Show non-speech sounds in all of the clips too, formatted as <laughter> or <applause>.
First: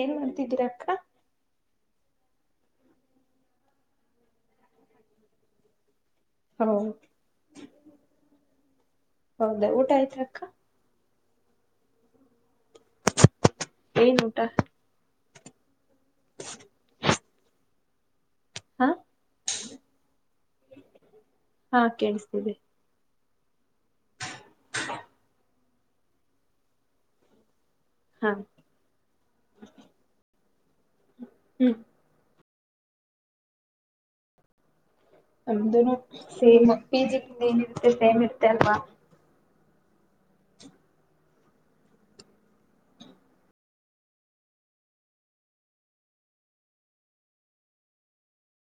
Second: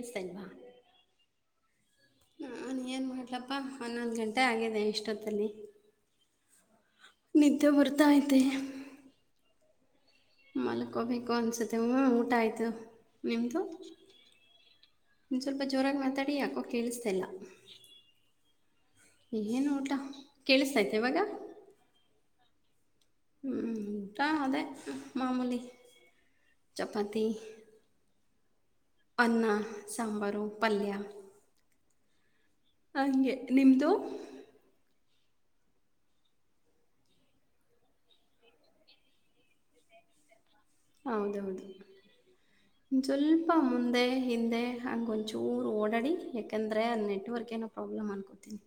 ಏನ್ ಇಲ್ವಾ ಮಾಡ್ತಿದ್ದೀರಕ್ಕ ನಾನು ಏನು ಮಾಡ್ಲಪ್ಪ ಹನ್ನೊಂದು ಗಂಟೆ ಆಗಿದೆ ಇಷ್ಟೊತ್ತಲ್ಲಿ ಹೌ ನಿದ್ದೆ ಭರ್ತಾವತೆ ಹೌದಾ ಊಟ ಆಯ್ತ ಅಕ್ಕ ಮಲಕೋ ಬೇಕು ಅನ್ಸುತ್ತೆ ಹ್ಞ ಊಟ ಆಯತು ನಿಮ್ದು ಏನ್ ಊಟ ನಿವು ಸ್ವಲ್ಪ ಜೋರಾಗಿ ಮಾತಾಡಿ ಯಾಕೋ ಕೇಳಿಸತಲ್ಲ ಹಾ ಏನು ಊಟಾ ಕೇಳಿಸತೈತೆ ಇವಾಗ. ಹಾ ಕೇಳಿಸ್ತಿದೆ ಹ್ಮ್. ಊಟ ಅದೇ ಮಾಮೂಲಿ. ಚಾಪತಿ. ಹಾ ಅನ್ನ ಸಂಬಾರು ಪಲ್ಯ. ಹ್ಮ್ ಹಂಗೆ ನಿಮ್ದು. ನಮ್ದುನು ಸೇಮ್ ಪಿ ಜಿ ಲೀ ಏನಿರುತ್ತ ಸೇಮ್ ಇರ್ತ್ತ ಅಲ್ವಾ. ಹೌದ್ ಹೌದು ಸ್ವಲ್ಪ ಮುಂದೆ ಹಿಂದೆ ಹಾಗೊಂಚೂರು ಓಡಾಡಿ ಯಾಕಂದರೆ ನೆಟ್ವರ್ಕ್ ಏನೋ ಪ್ರಾಬ್ಲಮ್ ಅನ್ಕೋತೀನಿ.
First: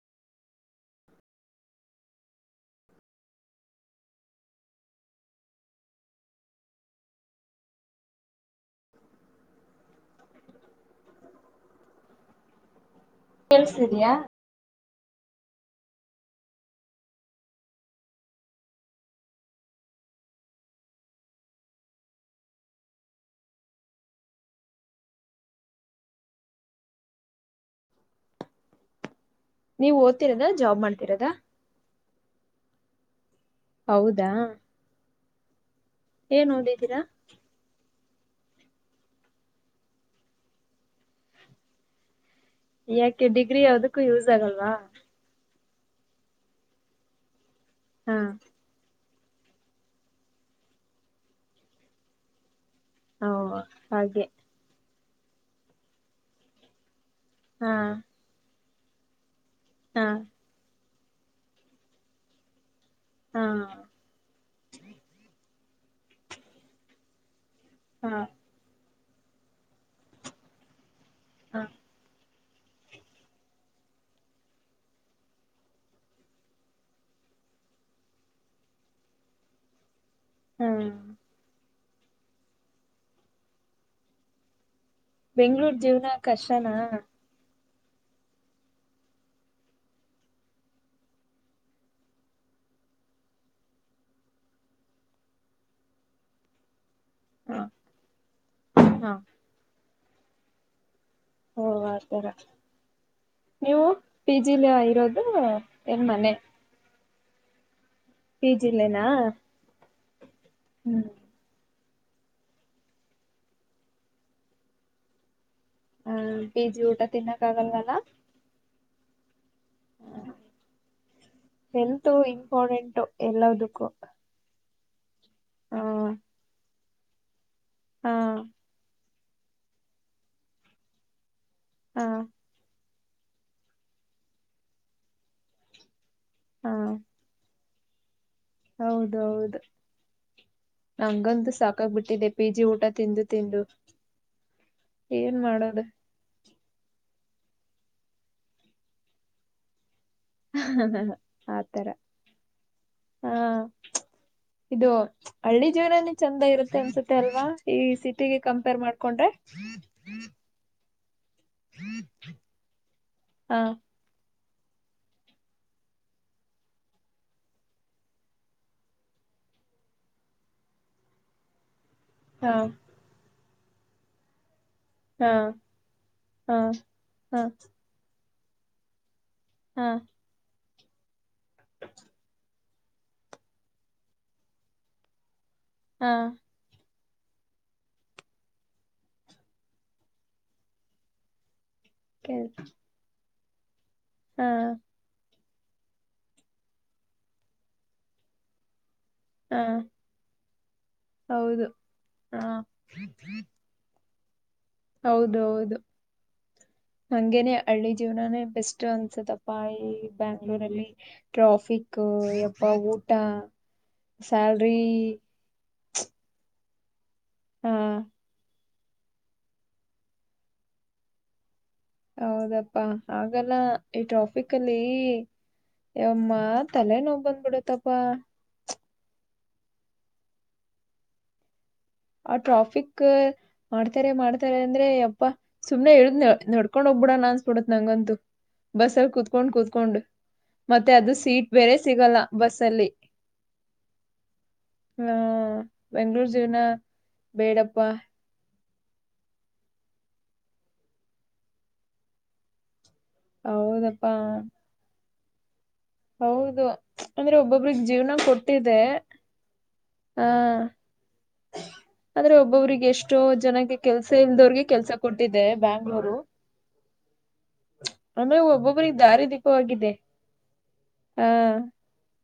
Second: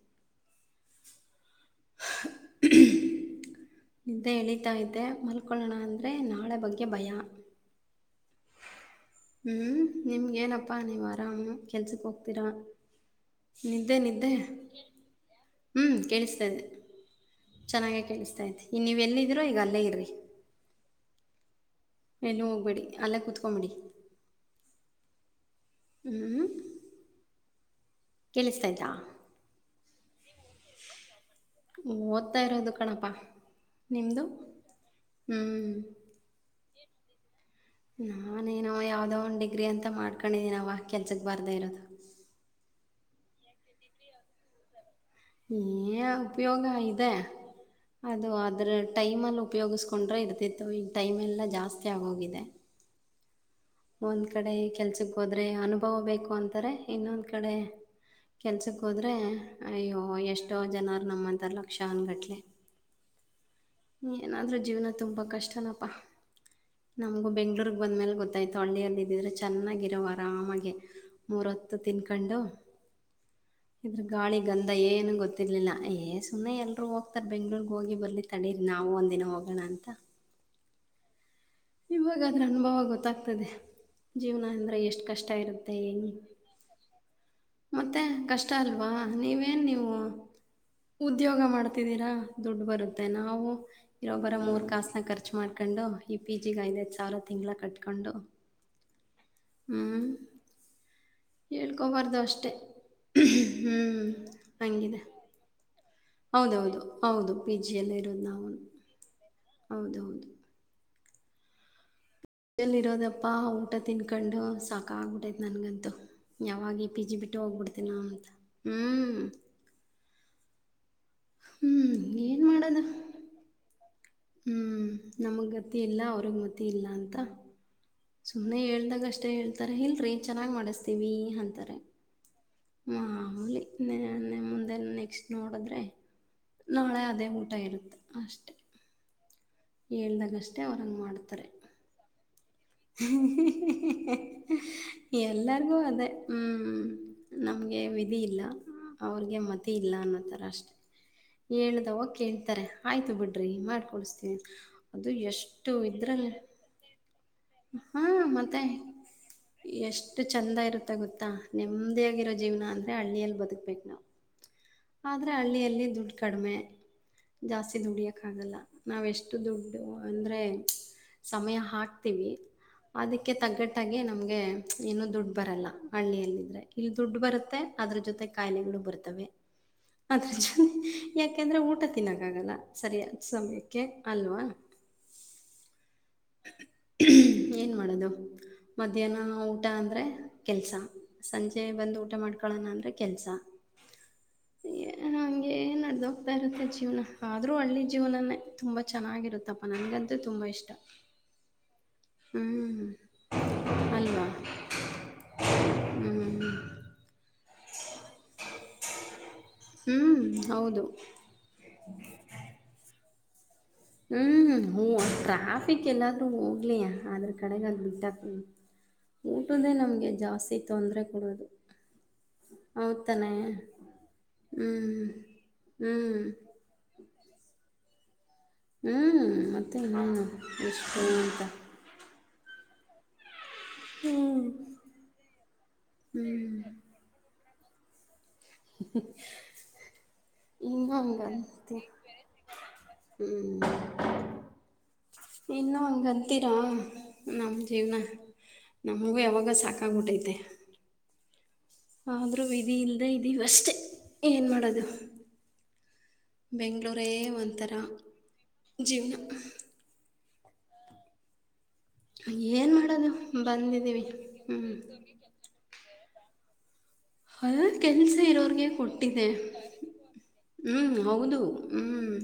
ಹಾ <unintelligible> ನಿದ್ದೆ ಎಳತಾಯಿದ್ದೆ ಮಲ್ಕೊಳ್ಳೋಣ ಅಂದರೆ ನಾಳೆ ಬಗ್ಗೆ ಭಯ. ಹ್ಮ್ ನಿಮ್ಗ್ ಏನಪ್ಪಾ ನೀವು ಅರಾಮ್ ಕೆಲ್ಸಕ್ ಹೋಗ್ತೀರಾ. ನಿದ್ದೆ ಕೇಳ್ಸಿದ್ಯಾ ನಿದ್ದೆ. ಹ್ಮ್ ಕೇಳ್ಸ್ತಾಯಿದೆ ಚೆನ್ನಾಗೇ ಕೇಳಿಸ್ತಾದೆ ಈ ನೀವು ಎಲ್ಲಿದ್ದೀರೋ ಈಗ ಅಲ್ಲೇ ಇರಿ. ಎಲ್ಲ ಹೋಗ್ಬೇಡಿ ಅಲ್ಲೇ ಕೂತ್ಕೊಂಬಿಡಿ. ಹ್ಮ್ ಕೇಳಿಸ್ತಾ ಆಯ್ತಾ. ನೀವು ಓದ್ತಿರದ ಜಾಬ್ ಮಾಡ್ತಿರದಾ. ಓದ್ತಾ ಇರೋದು ಕಣಪ್ಪ. ಹೌದಾ. ಹ್ಮ್. ಏನ್ ಓದಿದ್ದೀರಾ. ನಾನೇನೋ ಯಾವ್ದೋ ಒನ್ ಡಿಗ್ರಿ ಅಂತ ಮಾಡ್ಕೊಂಡಿದೀನ್ ಅವ ಕೆಲ್ಸಕ್ ಬಾರದೇ ಇರೋದು. ಯಾಕೆ ಡಿಗ್ರಿ ಯಾವದಕ್ಕೂ ಯೂಸ್ ಆಗಲ್ವಾ. ಏ ಉಪಯೋಗ ಇದೆ. ಹಾ ಅದು ಅದ್ರೆ ಟೈಮಲ್ಲಿ ಉಪಯೋಗಿಸ್ಕೊಂಡ್ರೆ ಇರ್ತಿತ್ತು ಈಗ ಟೈಮ್ ಎಲ್ಲಾ ಜಾಸ್ತಿ ಆಗೋಗಿದೆ. ಹೌ. <unintelligible> ಒಂದ್ ಕಡೆ ಕೆಲ್ಸ ಬ್ ಹೋದ್ರೆ ಅನುಭವ ಬೇಕು ಅಂತಾರೆ. ಇನ್ನೊಂದ್ ಕಡೆ ಹಾ ಕೆಲ್ಸಕ್ ಹೋದ್ರೇ ಅಯ್ಯೋ ಹಾ ಎಷ್ಟೋ ಜನ. ನಮ್ಮನ್ತಲಕ್ಷನ್ ಗಟ್ಟಲೆ. ಹಾ ಏನಾದ್ರೂ ಜೀವನ ತುಂಬಾ ಕಷ್ಟನ್ ನಮ್ಗು ಬೆಂಗ್ಳೂರಗ್ ಬಂದ ಹಾ ಮೇಲೆ ಗೊತ್ತ್ ಹಾ ಹಳ್ಳಿಯಲ್ಲಿ ಇದಿದ್ರೆ ಚೆನ್ನಾಗಿರೋವ್ ಆರಾಮಾಗಿ. ಮೂರ್ ಹೊತ್ತು ತಿನ್ಕೊಂಡು. ಇದ್ರ್ ಗಾಳಿ ಗಂಧ ಏನು ಗೊತ್ತಿರ್ಲಿಲ್ಲ ಏ ಸುಮ್ಮನೆ ಎಲ್ರೂ ಹೋಗ್ತಾರ ಬೆಂಗ್ಳೂರ್ಗ್ ಹೋಗಿ ಬರ್ಲಿ ತಡೀರಿ ನಾವವು ಒಂದಿನ ಹೋಗೋಣ ಅಂತ. ಹಾ ಇವಾಗಾದದ್ರ ಅನುಭವ ಗೊತ್ತಾಗ್ತದೆ ಜೀವನ ಅಂದ್ರೆ ಎಷ್ ಬೆಂಗ್ಳೂರ್ ಜೀವ್ನ ಕಷ್ಟನಾ ಮತ್ತೆ ಕಷ್ಟ ಅಲ್ವಾ ನೀವೇನ್ ನೀವು ಉದ್ಯೋಗ ಮಾಡ್ತಿದ್ದೀರಾ ದುಡ್ಡು ಬರುತ್ತೆ ನಾವು ಇರೊಬ್ಬರ ಮೂರ್ ಕಾಸನ ಖರ್ಚು ಮಾಡ್ಕೊಂಡು ಪಿ ಜಿ ಗಾವತ್ ಸಾವಲ ತಿಂಗಳ ಹಾ ಕಟ್ಕೊಂಡು ಹಾ ಹ ಓ ಆ ತರ ಅಷ್ಟೇ ಹ್ಞೂ ನೀವು ಪಿ ಜಿಲಿ ಹಂಗಿದೆ ಇರೋದು ಏನ್ ಹೌದೌದು ಹೌದು ಪಿ ಜಿ ಅಲ್ಲಿ ಪಿಜಿಲ್ಲನಾ ಹೌದೌದು ಹ್ಮ್ ಮಜಲ್ಲಿ ಇರೋದಪ್ಪಾ ಊಟ ತಿನ್ಕೊಂಡು ಸಾಕ ಆಗ್ಬಿಟ್ಟೆತೈತೆ ನನಗಂತು ಹ ಯಾವಾಗ ಊಟ ಪಿ ಜಿ ಬಿಟ್ಟು ತಿನ್ನಕ್ ಹೋಗ್ಬಿಡ್ತೀನ ಆಗಲ್ವಲ್ಲ ಅಂತ ಹ್ಮ್ ಹ್ಞೂ ಹೆಲ್ತ್ ಏನು ಇಂಪಾರ್ಟೆಂಟು ಎಲ್ಲದಕ್ಕೂ ಹ್ಮ್ ನಮಗೆ ಹ ಗತಿ ಇಲ್ಲ ಅವ್ರಿಗೆ ಗತಿ ಇಲ್ಲ ಅಂತ ಹಾ ಸುಮ್ಮ್ನೆ ಹೇಳ್ದಾಗಷ್ಟೆ ಹೇಳ್ತಾರ ಇಲ್ರಿ ಚೆನ್ನಾಗಿ ಮಾಡಿಸ್ತೀವಿ ಅಂತ ಹಾ ಮಾಮೂಲಿ ಮುಂದೆ ನೆಕ್ಸ್ಟ್ ನೋಡದ್ರೆ ಹಾ ನಾಳೆ ಅದೇ ಊಟ ಏನೋ ಅಷ್ಟೇ ಹೌದೌದು ಏಳ್ದಾಗಷ್ಟೆ ಅವ್ರನ್ ಮಾಡ್ತಾರೆ ನಂಗಂತೂ ಸಾಕಾಗ್ಬಿಟ್ಟಿದೆ ಪಿ ಜಿ ಊಟ ತಿಂದು ತಿಂದು ಏನ್ ಎಲ್ಲರ್ಗು ಮಾಡೋದು ಅದೇ ಹ್ಮ್ ಹ್ಮ ನಮ್ಗೆ ವಿಧಿ ಇಲ್ಲ ಅವ್ರಿಗೆ ಮತಿ ಇಲ್ಲ ಅನ್ನೋ ತ ಹ ಆತರ ಕೇಳ್ತಾರೆ ಆಯ್ತು ಹ ಬಿಡ್ರಿ ಮಾಡ್ಕೊಡಿಸ್ತೀವಿ ಇದು ಅದು ಹಳ್ಳಿ ಎಷ್ಟು ಜೀವನನೇ ಇದ್ರಲ್ಲಿ ಚಂದ ಇರುತ್ತೆ ಅನ್ಸುತ್ತೆ ಅಲ್ವಾ ಈ ಹಾ ಸಿಟಿಗೆ ಮತ್ತೆ ಕಂಪೇರ್ ಮಾಡ್ಕೊಂಡ್ರೆ ಎಷ್ಟು ಚಂದ ಇರುತ್ತ ಗೊತ್ತಾ ನೆಮ್ಮದಿಯಾಗಿರೋ ಜೀವನ ಅಂದ್ರೆ ಹಳ್ಳಿಯಲ್ಲಿ ಹಾ ಬದುಕ್ಬೇಕ್ ನಾವ್ ಆದರೆ ಹಳ್ಳಿಯಲ್ಲಿ ದುಡ್ಡು ಕಡಿಮೆ ಜಾಸ್ತಿ ದುಡಿಯೋಕ್ಕಾಗಲ್ಲ ನಾವೆಷ್ಟು ದುಡ್ಡು ಅಂದರೆ ಸಮಯ ಹಾಕ್ ತಿವಿ ಹಾ ಅದಕ್ಕೆ ತಗ್ಗಟ್ಟ ಆಗಿ ನಮಗೆ ಏನು ದುಡ್ ಹಾ ಬರಲ್ಲ ಹಾ ಹಳ್ಳಿಯಲ್ಲಿದ್ರೆ ಇಲ್ಲಿ ದುಡ್ ಹಾ ಬರುತ್ತೆ ಅದ್ರ ಜೊತೆ ಕಾಯಿಲೆಗಳು ಬರ್ತವೆ ಹಾ ಅದರ್ ಜೊತ್ ಯಾಕೆಂದ್ರೆ ಊಟ ತಿನ್ನಕ್ಕ ಆಗಲ್ಲ ಸರಿಯಾದ ಸಮಯಕ್ಕೆ ಅಲ್ವಾ ಹಾ ಹ್ಮ್ ಏನ್ ಮಾಡೋದು ಮಧ್ಯಾಹ್ನ ಊಟ ಅಂದ್ರೆ ಕೆಲ್ಸ ಸಂಜೆ ಮನೆಗ್ ಬಂದು ಊಟ ಕೇಳ್ ಮಾಡ್ಕೊಳ್ಳೋಣ ಅಂದ್ರೆ ಕೆಲ್ಸ ಹಾ ಏನ್ ನಡದೋಗ್ತಾ ಇರುತ್ತೆ ಜೀವನ ಆದ್ರೂ ಹಳ್ಳಿ ಜೀವನನೇ ತುಂಬಾ ಹಾ ಚೆನ್ನಾಗಿರುತ್ತಪ್ಪಾ ನನ್ಗಂತೂ ತುಂಬಾ ಇಷ್ಟ ಹೌದು ಹಾ ಹ್ಮ್ ಅಲ್ವಾ ಹೌದ ಹೌದು ಹ್ಞೂ ಹಂಗೆನೇ ಹಳ್ಳಿ ಜೀವನನೇ ಬೆಸ್ಟ್ ಅನ್ಸುತ್ತಪ್ಪ ಭಾಯಿ ಹ್ಞೂ ಹೌದು ಬ್ಯಾಂಗ್ಳೂರಲ್ಲಿ ಟ್ರಾಫಿಕ್ ಯಪ್ಪಾ ಉ ಟ ಹ್ಮ್ ಹು ಟ್ರಾಫಿಕ್ ಎಲ್ಲಾದ್ರೂ ಇರ್ಲಿ ಅದ್ರ ಕಡೆಗ ಹಾ ಅದು ಬಿಟ್ಟಕಿ ಊಟದೇ ನಮ್ಗೆ ಜಾಸ್ತಿ ತೊಂದರೆ ಕೊಡೋದು ಹೌದಪ್ಪಾ ಹೌದು ತಾನೇ ಆಗಲ್ಲ ಈ ಟ್ರಾಫಿಕ್ ಹ್ಞೂ ಅಲ್ಲಿ ಹ್ಞೂ ಯಮ್ಮ ತಲೆನೋ ಬಂದ್ಬಿಡತ್ತಪ್ಪ ಪಾ ಹ್ಮ್ ಮತ್ತೆ ಹ ಎಷ್ಟು ಅಂತ ಆ ಟ್ರಾಫಕ್ ಮಾಡ್ತಾರೆ ಹ್ಞೂ ಮಾಡ್ತಾರೆ ಅಂದ್ರೆ ಯಪ್ಪಾ ಸುಮನೆ ಇಳ್ದು ಹ್ಞೂ ನಡ್ಕೊಂಡ್ ಹೋಗಬುಡಣ್ಣ ಅನ್ಸುತ್ತೆ <unintelligible> ನಂಗನ್ ತು ಬಸ್ ಅಲ್ಲಿ ಕುೂತ್ಕೊಂಡ್ ಕುೂತ್ಕೊಂಡ್ ಇನ್ನೂ ಮತ್ತೆ ಅದು ಸೀಟ್ ಬೇರೆ ಹಂಗಂತೆ ಸಿಗಲ್ಲ ಬಸ್ಲ್ಲಿ ಹ್ಞೂ ಹ್ಮ ಇನ್ನೂ ಬೆಂಗ್ಗಳೂರ್ ಹಂಗಂತೀರಾ ಜೀವನ ನಮ್ಮ ಬೇಡಪ್ಪಾ ಜೀವನ ನಮಗೂ ಯಾವಾಗ ಸಾಕಾಗ್ಬಿಟ್ಟೈತೆ ಆದ್ರೂ ವಿಧಿ ಇಲ್ಲ ಅದೇ ಇದೀವಷ್ಟೇ ಹೌದಪ್ಪಾ ಏನು ಮಾಡೋದು ಹೌದು ಬೆಂಗಳೂರೇ ಅಂದ್ರೆ ಒಂಥರ ಒಬ್ಬೊಬ್ರಗ್ ಜೀವ್ನ ಕೊಟ್ಟಿದೆ ಜೀವನ ಹಾ ಆದ್ರೆ ಏನು ಒಬ್ಬೊವ್ರಿಗೆ ಮಾಡೋದು ಎಷ್ಟೋ ಜನಕ್ಕೆ ಬಂದಿದ್ದೀವಿ ಕೆಲ್ಸ ಇಲ್ದವ್ರಿಗೆ ಹ್ಞೂ ಕೆಲ್ಸ ಕೊಟ್ಟಿದ್ದೆ ಬ್ಯಾಂಗ್ಳೂರು ಹದ ಕೆಲ್ಸ ಆಮೇಲೆ ಇರೋರ್ಗೆ ಒಬ್ಬೊಬ್ರಿಗೆ ಕೊಟ್ಟಿದೆ ದಾರಿ ದೀಪವಾಗಿದೆ ಹ್ಮ್ ಆ ಹೌದು ಹ್ಮ್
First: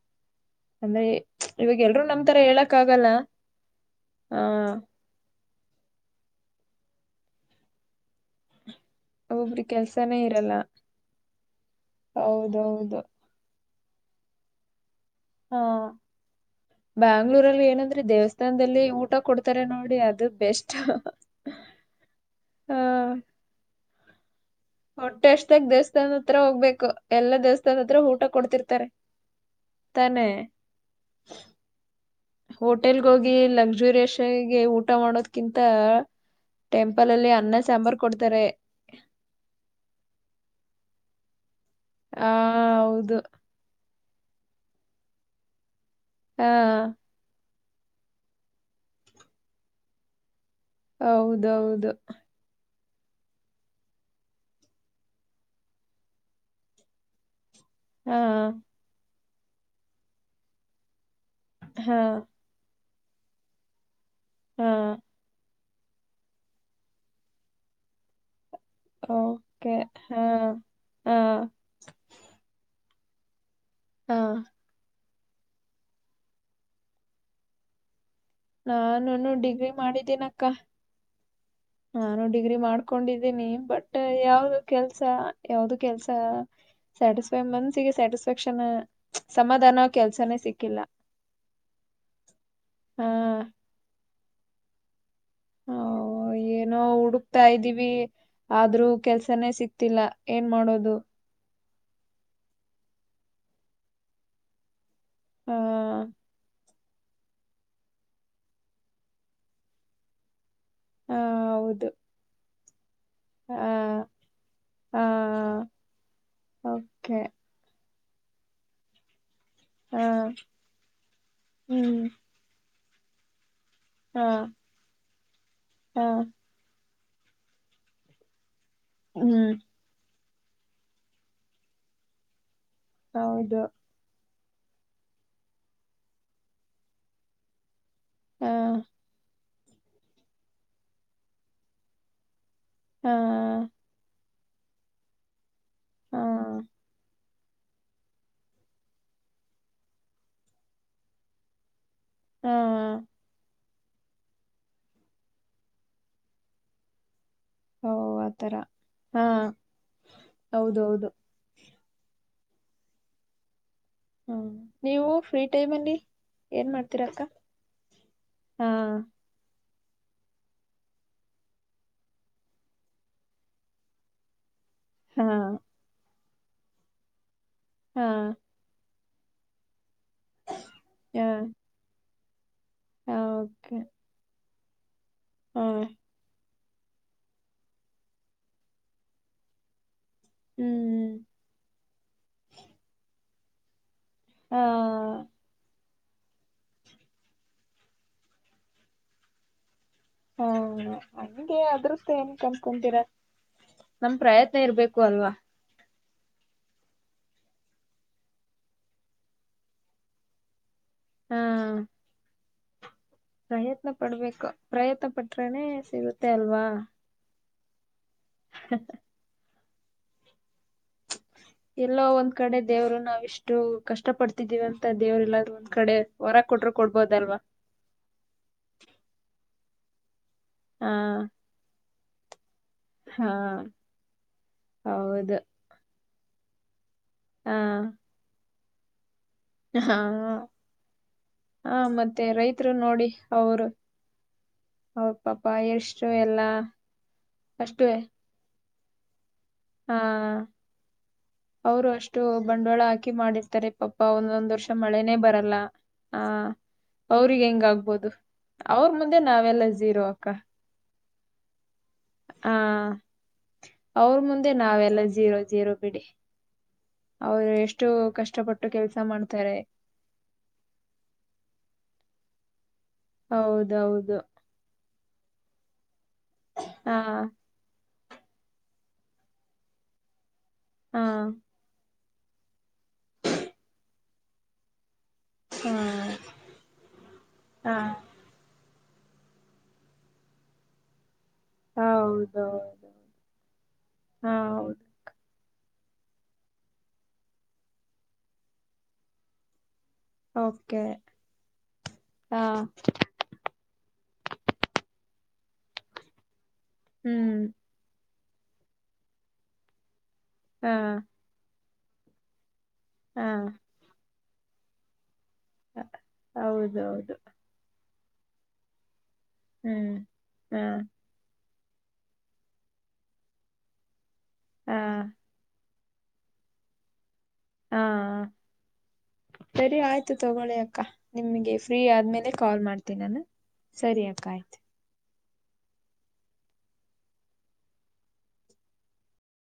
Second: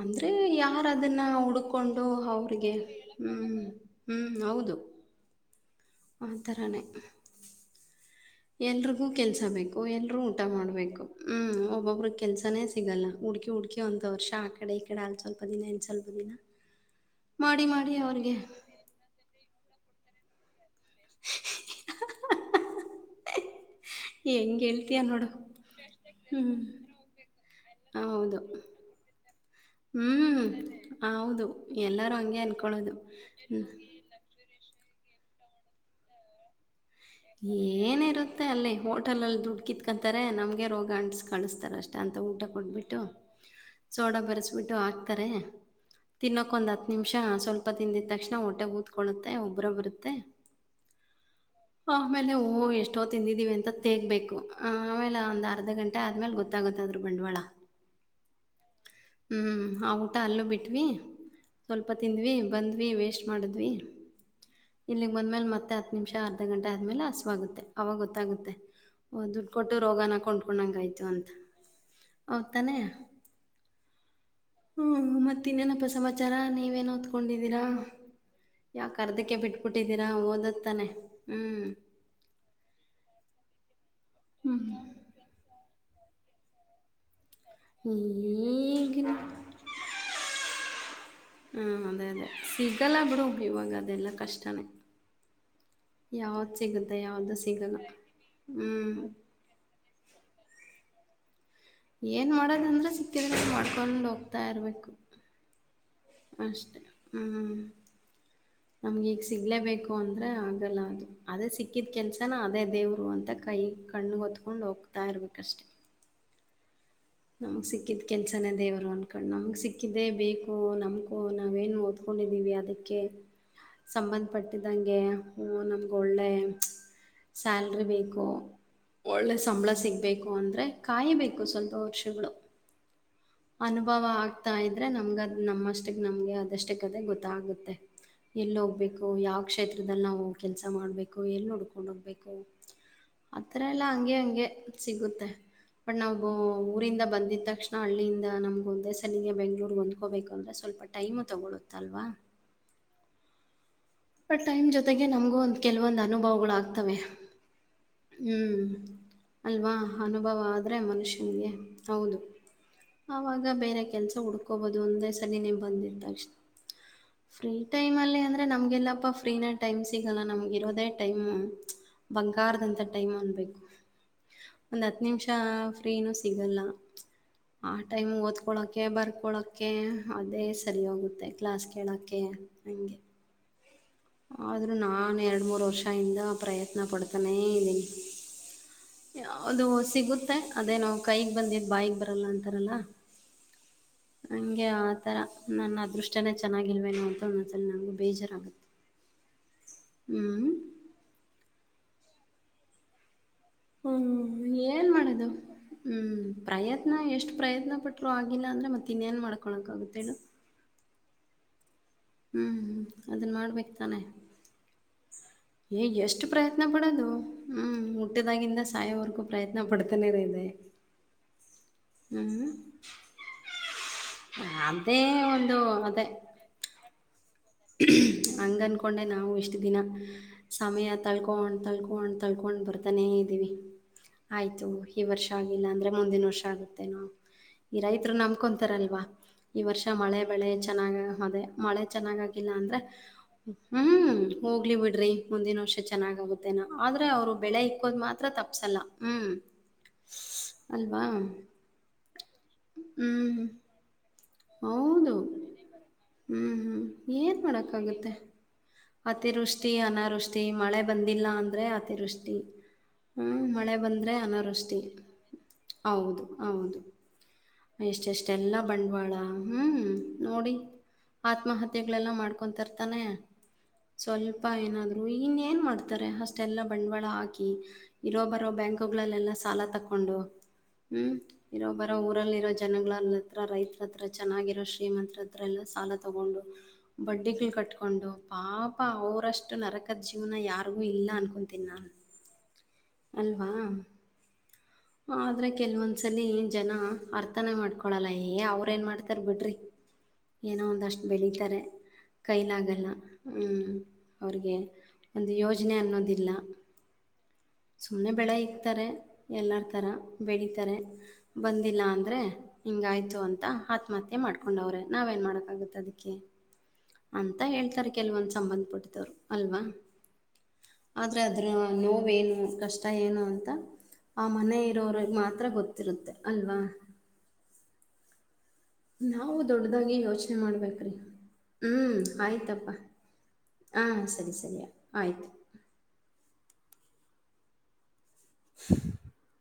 ಅಂದ್ರ ಏ ಯಾರ್ ಅಂದ್ರೆ ಅದನ್ನ ಇವಾಗ ಎಲ್ರೂ ಹುಡುಕೊಂಡು ನಮ್ ತರ ಅವ್ರಿಗೆ ಹೇಳಕ್ ಆಗಲ್ಲ ಹ್ಮ್ ಹ್ಮ್ ಆ ಹೌದು ಆ ತರಾನೆ ಎಲ್ರಿಗೂ ಕೆಲ್ಸಾ ಒಬ್ಬೊಬ್ರಿಗೆ ಬೇಕು ಕೆಲ್ಸಾನೇ ಎಲ್ರೂ ಊಟ ಇರಲ್ಲ ಮಾಡ್ಬೇಕು ಹ್ಮ್ ಒಬ್ಬೊಬ್ರಿಗ ಕೆಲ್ಸನೇ ಹೌದೌದು ಸಿಗಲ್ಲ ಹುಡುಕಿ ಹುಡುಕಿ ಏ ಒಂದ ವರ್ಷಾ ಆಕಡೆ ಇಕ್ ಹಾ ಬ್ಯಾಂಗ್ಳೂರಲ್ಲಿ ಮಾಡಿ ಮಾಡಿ ಏನಂದ್ರೆ ಅವ್ರಿಗೆ ದೇವಸ್ಥಾನದಲ್ಲಿ ಊಟ ಕೊಡ್ತಾರೆ ನೋಡಿ ಅದ ದು ಬೆಸ್ಟ್ ಹಾ ಹೆಂಗೆ ಹೇಳ್ತೀಯ ನೋಡು ಹೊಟ್ಟೆ ಹಸ್ದಾಗ್ ದೇವಸ್ಥಾನದ ಹತ್ರ ಹ್ಞೂ ಹೋಗ್ಬೇಕು ಎಲ್ಲ ದೇವಸ್ಥಾನ ಹತ್ರ ಊಟಾ ಹೌದು ಕೊಡ್ತಿರ್ತಾರೆ ತಾನೆ ಹ್ಞೂ ಹೌದು ಎಲ್ಲರೂ ಹಂಗೆ ಅಂದ್ಕೊಳ್ಳೋದು ಹೋಟೆಲ್ಗ ಹೋಗಿ ಹ್ಞೂ ಲಕ್ಸುರಿಯಸ್ ಆಗಿ ಏ ಊಟ ಮಾಡೋದ್ಕಿಂತಾ ಏನಿರುತ್ತೆ ಅಲ್ಲಿ ಹೋಟೆಲ್ ಅಲ್ಲಿ ದುಡ್ಡು ಕಿತ್ಕೊಂತಾರೆ ನಮ್ಗೆ ರೋಗ ಅಂಟ್ಸ್ ಕಳಸ್ ತರ ಅಷ್ಟ ಅಂತ ಆ ಊಟ ಕೊಟ್ಬಿಟ್ಟು ಹೌದು ಸೋಡ ಬೆರೆಸಬಿಟ್ಟು ಹಾಕ್ತಾರೆ ಹಾ ತಿನ್ನೋಕ್ ಒಂದ ಹತ್ತ ನಿಮಿಷ ಸ್ವಲ್ಪ ತುಪ್ಪಾ ತಿಂದಿದ ತಕ್ಷಣ ಹೊಟ್ಟೆ ಊದಕೊಳ್ಳುತ್ತೆ ಊಬ್ಬರ ಬರತ್ತೆ ಹೌದ್ ಆಮೇಲೆ ಓ ಎಷ್ಟ ಎಷ್ಟೋ ತಿಂದಿದ್ದೀವಿ ಅಂತ ತೇಗಬೇಕ ಆಮೇಲೆ ಒಂದ ಅರ್ಧ ಗಂಟೆ ಆದ್ಮೇಲೆ ಗೊತ್ತಾಗುತ್ ಅದರ್ ಬಂಡವಾಳ ಹಾ ಹ್ಮ್ ಆ ಊಟ ಅಲ್ಲೂ ಬಿಟ್ವಿ ಸ್ವಲ್ಪ ಹಾ ತಿಂದ್ವಿ ಬಂದ್ವಿ ವೆ ಮಾಡದ್ವಿ ಹಾ ಇಲ್ಲಿಗ್ ಬಂದ್ಮೇಲ್ ಮತ್ತೆ ಅತ್ ನಿಮಿಷಾನ ಅರ್ಧ ಗಂಟೆ ಆದಮೇಲೆ ಹಸವ್ ಆಗತ್ತೆ ಆವಾಗ ಗೊತ್ತಾಗುತ್ತೆ ಓ ದುಡ್ ಓಕೆ ಕೊಟ್ಟು ರೋಗನ ಹಾ ಕೊಂಡ್ಕೊಂಡಂಗ್ ಆಯ್ತು ಹಾ ಅಂತಾ ಹೌದ್ ತಾನೆ ಹಾ ಇನ್ನೇನಪ್ಪಾ ಸಮಾಚಾರ ನೀವೇನ್ ಓದಕೊಂಡಿದಿರಾ ಯಾಕ ನಾನುನು ಅರ್ಧಕ್ಕೆ ಡಿಗ್ರಿ ಬಿಟ್ಬಿಟ್ಟಿದ್ದೀರಾ ಮಾಡಿದ್ದೀನಕ್ಕ ಓದದತಾನೆ ನಾನು ಡಿಗ್ರಿ ಮಾಡ್ಕೊಂಡಿದ್ದೀನಿ ಬಟ್ ಯಾವ್ದು ಕೆಲ್ಸಾ ಯಾವ್ದುಕ್ ಕೆಲ್ಸಾ ಸ್ಯಾಟಿಸ್ ಸ್ವ್ ಮನಸ್ಸಿಗೆ ಹ್ಞೂ ಸ್ಯಾಟಿಸ್ಫ್ಯಾಕ್ಷನ್ ಈಗಿನ ಸಮಾಧಾನ ಕೆಲ್ಸನೇ ಸಿಕ್ಕಿಲ್ಲ <unintelligible> ಬ ಹಾ ಇವಾಗ ಅದೆಲ್ಲ ಕಷ್ಟ <unintelligible> ಚನ್ನ ಹ ಏನೋ ಹುಡುಕ್ತಾ ಸಿಗಲ್ಲ ಇದ್ದೀವಿ ಆದ್ರೂ ಹ್ಞೂ ಕೆಲ್ಸನೇ ಸಿಕ್ತಿಲ್ಲ ಏನ್ ಮಾಡೋದು ಏನ್ ಮಾಡೋದಂದ್ರೆ ಸಿಕ್ಕಿದ್ರ ಮಾಡ್ಕೊಂಡೊಂಡು ಹೋಗ್ತಾ ಇರ್ಬೇಕು ಆ ಅಷ್ಟೇ ಹ್ಮ್ ನಮ್ಗೆ ಈಗ ಸಿಗ್ಲೇಬೇಕು ಅಂದ್ರ ಆಗಲ್ಲ ಅದು ಆ ಅದೇ ಹೌದು ಸಿಕ್ಕಿದ ಕೆಲ್ಸನ ಅದೇ ದೇವ್ರು ಅಂತ ಆ ಕೈ ಕಣ್ಣು ಹೊತ್ಕೊಂಡು ಹೋಗ್ತಾ ಇರ್ಬೇಕಷ್ಟೆ ಹೌ <unintelligible> ನಮ್ಗ್ ಸಿಕ್ಕಿದ್ ಕೆನ್ಸನ ದೇವರು ಅನ್ಕೊಂಡ್ ಆ ಸಿಕ್ಕಿದ್ದೇ ಬೇಕು ನಮಕು ನಾವೇನು ಹ್ಮ್ ಓದ್ಕೊಂಡಿದ್ದೀವಿ ಅದಕ್ಕೆ ಕೆ <unintelligible> ಆ ಸಂಬಂಧಪಟ್ಟಿದ್ದಂಗೆ ಹ್ಞ ನಮ್ಗೆ ಆ ಒಳ್ಳೆ ಸ್ಯಾಲ್ರಿ ಬೇಕು ಒಳ್ಳೆ ಹ್ಮ್ ಸಂಬಳ ಸಿಗ್ಬೇಕು ಅಂದ್ರೆ ಕಾಯಿಬೇಕು ಸ್ವಲ್ಪ ವರ್ಷ <unintelligible> ಶುಗಳು ಹೌದು ಅನುಭವ <unintelligible> <unintelligible> ಹತಾ ಇದ್ದರೆ ನಮ್ಗೆ ಅದು ನಮ್ಮಷ್ಟಿಗೆ ನಮಗೆ ಅದಷ್ಟ ಕದ ಗೊತ್ತಾಗುತ್ತೆ ಆ ಎಲ್ಲಿ ಹೋಗ್ಬೇಕು ಯಾವ ಕ್ಷೇತ್ರದಲ್ಲಿ ನಾವು ಕೆಲಸ ಮಾಡಬೇಕು ಎಲ್ಲಿ ನುಡ್ಕೊಂಡು ಹೋಗ್ಬೇಕು ಆ ಅಥರ ಎಲ್ಲಾ ಅಂಗೆ ಅಂಗೆ ಸಿಗುತ್ತೆ ಬಟ್ ಆ ನಾವು ಊರಿಂದ ಬಂದಿದ್ದ ತಕ್ಷಣ ಹಳ್ಳಿಯಿಂದ ನಮ್ಗೆ ಒಂದೇ ಸಲಿಗೆ ಬೆಂಗ್ಳೂರ್ಗೆ ಹೊಂದ್ಕೋಬೇಕಂದ್ರೆ ಸ್ವಲ್ಪ ಟೈಮು ತೊಗೊಳುತ್ತಲ್ವ ಹಾ ಹಾ ಬಟ್ ಟೈಮ್ ಜೊತೆಗೆ ನಮ್ಗೂ ಒಂದ ಕೆಲವೊಂದ್ ಅನುಭವಗಳು ಆಗ್ತವೆ ಓ ಆತರ ಹ್ಮ್ ಹಾ ಅಲ್ವಾ ಅನುಭವ ಆದ್ರೆ ಹೌದು ಹೌದು ಮನುಷ್ಯನಿಗೆ ಹೌದು ಅವಾಗ ಬೇರೆ <unintelligible> ಕೆಲಸ ಹ್ಮ್ ಹುಡ್ಕೋಬಹುದು ನೀವು ಒಂದೇ ಫ್ರೀ ಸಲಿನ ಟೈಮ್ ಅಲ್ಲಿ ಬಂದಿದ್ದ ಏನ್ ಮಾಡ್ತೀರಾ ಅಕ್ಕ ಫ್ರೀ ಟೈಮ್ ಅಲ್ಲಿ ಅಂದ್ರೆ ಹಾ ನಮ್ಗೆಲ್ಲ ಟೈಮ್ ಸಿಗಲ್ಲ ನಮ್ಗೆ ಇರೋದೇ ಟೈಮ್ ಬಂಗಾರದಂತ ಟೈಮ್ ಅನ್ಬೇಕು ಒಂದ ಹತ್ತು ಹಾ ನಿಮಿಷ ಫ್ರೀನು <unintelligible> ಸಿಗಲ್ಲ ಆ ಹಾ ಟೈಮ್ ಓದ್ಕೊಳಕೆ ಬರ್ ಕೊಳೋಕ್ಕೆೆ ಅದೇ ಸರಿಯೋಗುತ್ತೆ ಕ್ಲಾಸ್ ಕೇಳೋಕ್ಕೆ ಓಕ ಹಂಗೆ ಹಾ ಓಕೆ ಆದರೂ ನಾನೆ ಎರಡು ಮೂರು ಹಾ ವರ್ಷ ಇಂದ ಪ್ರಯತ್ನ. ಯತ್ನ ಪಡ್ತಾನೆ ಇದೆ ಯಾವುದು ಸಿಗುತ್ತ ಅದೇನೋ ಹ್ಮ್ ಕೈಗ್ ಬಂದಿದ್ ಬಾಯಗ್ ಬರ್ ಅಲ್ಲ ಅಂತಾರಲ್ಲ. ಹಂಗೆ ಹಾ ಆತರ ನನ್ನ ಅದೃಷ್ಟ. ಅಷ್ಟನೇ ಚೆನ್ನಾಗಿ ಇಲ್ವೇನೋ ಅಂತ ಒಂದ್ಸಲಿ ನನಗೂ ಬೇಜಾರಾಗುತ್ತೆ ಹಾ ಹ್ಞೂ ಹಾ ನಂಗೆ ಅಂದ್ರು ಏನ್ಕ ಅನ್ಕೊಂತೀರಾ. ನಮ್ಮ ಹ್ಞೂ ಪ್ರಯತ್ನ ಏನು ಇರ್ಬೇಕು ಮಾಡೋದು ಅಲ್ವಾ. ಹ್ಞೂ ಪ್ರಯತ್ನ ಎಷ್ಟು ಪ್ರಯತ್ನ ಪಟ್ರು ಆಗಿಲ್ಲ ಅಂದ್ರೆ ಮತ್ತೆ ಇನ್ನೇನ್ ಮಾಡ್ಕೊಳಕ ಆಗುತ್ತೆ ಹೇಳು. ಹಾ ಹ್ಮ್ ಹ್ಮ್ ಅದನ್ನ ಮಾಡ್ಬೇಕ ಪ್ರಯತ್ನ ತಾನೆ ಪಡ್ಬೇಕು ಪ್ರಯತ್ನ ಪಟ್ರನೆ ಏ ಎಷ್ಟು ಸಿಗುತ್ತೆ ಅಲ್ವಾ ಪ್ರಯತ್ನ ಪಡೋದು ಹ್ಮ ಹುಟ್ಟಿದಾಗಿಂದ ಸಾಯೋವರೆಗೂ ಪ್ರಯತ್ನ ನಾ ಪಡತನೇರ ಇದೆ. ಎಲ್ಲೋ ಒಂದ್ ಹ್ಞೂ ಕಡೆ ದೇವ್ರು ನಾವಿಷ್ಟು ಕಷ್ಟ ಪಡ್ತಿದ್ದೀವ ಅಂತ ಅದೇ ದೇವ್ರಲ್ಲಾದ್ರೂ ಒಂದು ಒಂದ್ ಕಡೆ ಹೊರ ಕೊಟ್ರು. ಕೊಡ್ಬೋದಲ್ವಾ. ಹ್ಮಹಂಗ ಅನ್ಕೊಂಡೆ ನಾವು ಎಷ್ಟ ದಿನ ಹ್ಮ್ ಸಮಯ ಹಾ ತಳ್ಕೊಂಡು ತಳ್ಕೊಂಡ. ತಳ್ಕೊಂಡ ಬಾ. ಬರ್ತಾನೆ ಹಾ ಇದವಿ ಆಯ್ತು ಈ ವರ್ಷ ಹೌದು ಆಗಿಲ್ಲ ಅಂದ್ರೆ ಮುಂದಿನ ವರ್ಷ. ಉಷಾ ಆಗುತ್ತೆ ಏನೂ ಹಾ ಈ ರೈತರು ನಮಕೊಂಡ. ಉತ್ತರಲ್ಲಿವಾ. ಈ ವರ್ಷ ಹಾ ಮಳೆ ಬೆಳೆ ಚೆನ್ನಾಗ ಅದೇ ಹ ಮಳೆ ಚೆನ್ನಾಗ. ಮತ್ತೆ ರೈತರು ಅಂದರ ನೋಡಿ ಅವರು ಹ್ಮ್ ಹೋಗ್ಲಿ ಬಿಡ್ರಿ ಅವ್ರ ಪಾಪ ಮುಂದಿನ ವರ್ಷ ಎಷ್ಟು ಎಲ್ಲಾ ಚೆನ್ನಾಗಗುತ್ತೇನ ಆದ್ರೆ ಅವ್ರು ಬೆಳೆ ಇಕ್ಕೋದ್ ಮಾತ್ರ ತಪ್ಪಸಲ. ಚಲ ಹ್ಮ್. ಹಾಹಾ ಅವರು ಅಷ್ಟೇ. ಇತ್ತ ಬಂಡವಾಳ ಹಾಕಿ ಹ್ಞೂ ಮಾಡಿರತಾರೆ ಪಾಪ ಅವರು ದ್ ವರ್ಷ ಹೌದು ಮಳೆನೇ ಬರಲ್ಲ ಆ ಹ್ಮ್ ಹ್ಮ್ ಏನ್ ಅವ್ರಿಗೆ ಹೆಂಗ ಆಗ್ಬೋದು. ಮಾಡಕ್ಕಾಗುತ್ತೆ ಅತಿವೃಷ್ಟಿ ಅನಾವೃಷ್ಟಿ ಮಳೆ. ಬಂದಿಲ್ಲ ಅಂದ್ರೆ. ವಿ ಆ ಹ್ಮ ಮಳೆ ಬಂದ್ರೆ ಅವ್ರ ಮುಂದೆ ಅನವೃಷ್ಟಿ ನಾವೆಲ್ಲ ಝೀರೋ ಝೀರೋ ಬಿಡಿ ಹೌದು ಹೌದು ಅವ್ರು ಎಷ್ಟು ಎಷ್ಟ ಎಷ್ಟೆಲ್ಲ ಕಷ್ಟಪಟ್ಟು ಕೆಲ್ಸ ಬಂಡವಾಳ ಮಾಡ್ತಾರೆ ಹ್ಮ ನೋಡಿ ಆತ್ಮಹತ್ಯೆಗಳೆ ಮಾಡ. <unintelligible> ತನ್ನ. ಹೌದೌದು ಸ್ವಲ್ಪ ಏನಾದ. ಹ ಇನ್ನೇನ್ ಮಾಡ ತಾರೆ ಅಷ್ಟೆಲ್ಲ ಹಾ ಬಂಡವಾಳ ಹಾಕಿ. ಇರೋ ಬರೋ ಬ್ಯಾಂಕುಗಳಲ್ಲೆಲ್ಲ ಸಾಲ ತಕ್ಕೊಂಡು ಹಾ ಹ್ಮ್ ಇರೋಬ್ ಊರಲ್ಲಿ ಇರೋ ಜನಗಳ ಹತ್ರ ರೈತರ ಹತ್ರ ಚೆನ್ನಾಗಿರೋ ಶ್ರೀಮಂತ್. ತ್ರಲ್ಲ ಹಾ ಸಾಲ ತಗೊಂಡು ಬಡ್ಡಿಗಳು ಹಾ ಕಟ್ಕೊಂಡು. ಪಾಪ ಅವರಷ್ಟು ನರಕದ ಜೀವನ ಯಾರಿಗೂ ಇಲ್ಲ ಅನ್ಕೊ. ಹೌದೌದು ಅಲ್ವಾ ಹಾ ಹೌದು ಆದ್ರೆ ಕೆಲ್ವೊಂದ್ಸಲ ಜನ ಅರ್ಥನ ಮಾಡ್ಕೊಳಲ್ಲ ಯ ಅವ್ರ್ ಏನ್ ಮಾಡ್ತಾರ ಬಿಡ್ರಿ. ಏನೋ ಓಕೆ ಒಂದಷ್ಟು ಬೆಳತಾರೆ ಹಾ ಕೈಲಾಗಲ್ಲ ಹ ಅವ್ರಿಗೆ ಒಂದು ಯೋಜನೆ ಅನ್ನೋದಿಲ್ಲ. ಹ್ಮ್. ಸುಮ್ಮನೆ ಬೆಳೆ ಇಕ್ತಾರೆ ಎಲ್ಲಾರ ಥರ. ಹಾ ಬೆಡಿತಾರೆ ಬಂದು. ಇಲ್ಲಾ ಅಂದ್ರೆ ಹಿಂಗಾಯ್ತು ಹಾ ಅಂತ ಆತ್ಮಹತ್ಯೆ ಮಾಡ್ಕೋು ಮಾಡ್ಕಂದವ್ರೆ ಏನ್ ಮಾಡೋ ಆಗತ್ ಅದಕ್ಕೆ ಹೌದೌದು ಅಂತ ಹೇಳ್ತಾರೆ ಕೆಲವಂದ್ ಸಂಬಂಧ ಪಟ್ಟವರು ಹ್ಮ್ ಹಾ ಅರ ನೋವೇನು ಕಷ್ಟ ಏನು ಅಂತ ಆ ಮನೆ ಹಾ ಇರೋರ ಮಾತ್ರ ಗೊತ್ತು ರುತ್ತೆ ಅಲ್ವಾ ಹಾ ನಾವು ಸರಿ ದೊಡ್ಡದಾಗಿ ಆಯ್ತು ಯೋಚನೆ ತಗೊಳ್ಳಿ ಅಕ್ಕ ಮಾಡ್ಬೇಕ್ರಿ ನಿಮಗೆ ಫ್ರೀ ಹ್ಮ್ ಆದ್ಮೇಲೆ ಕಾಲ್ ಆಯ್ತಪ್ಪಾ ಮಾಡ್ತೀನಿ ನಾನು ಹ ಅಕ್ಕ ಸರಿ ಆಯ್ತು ಸರಿಯ ಆಯ್ತು <unintelligible>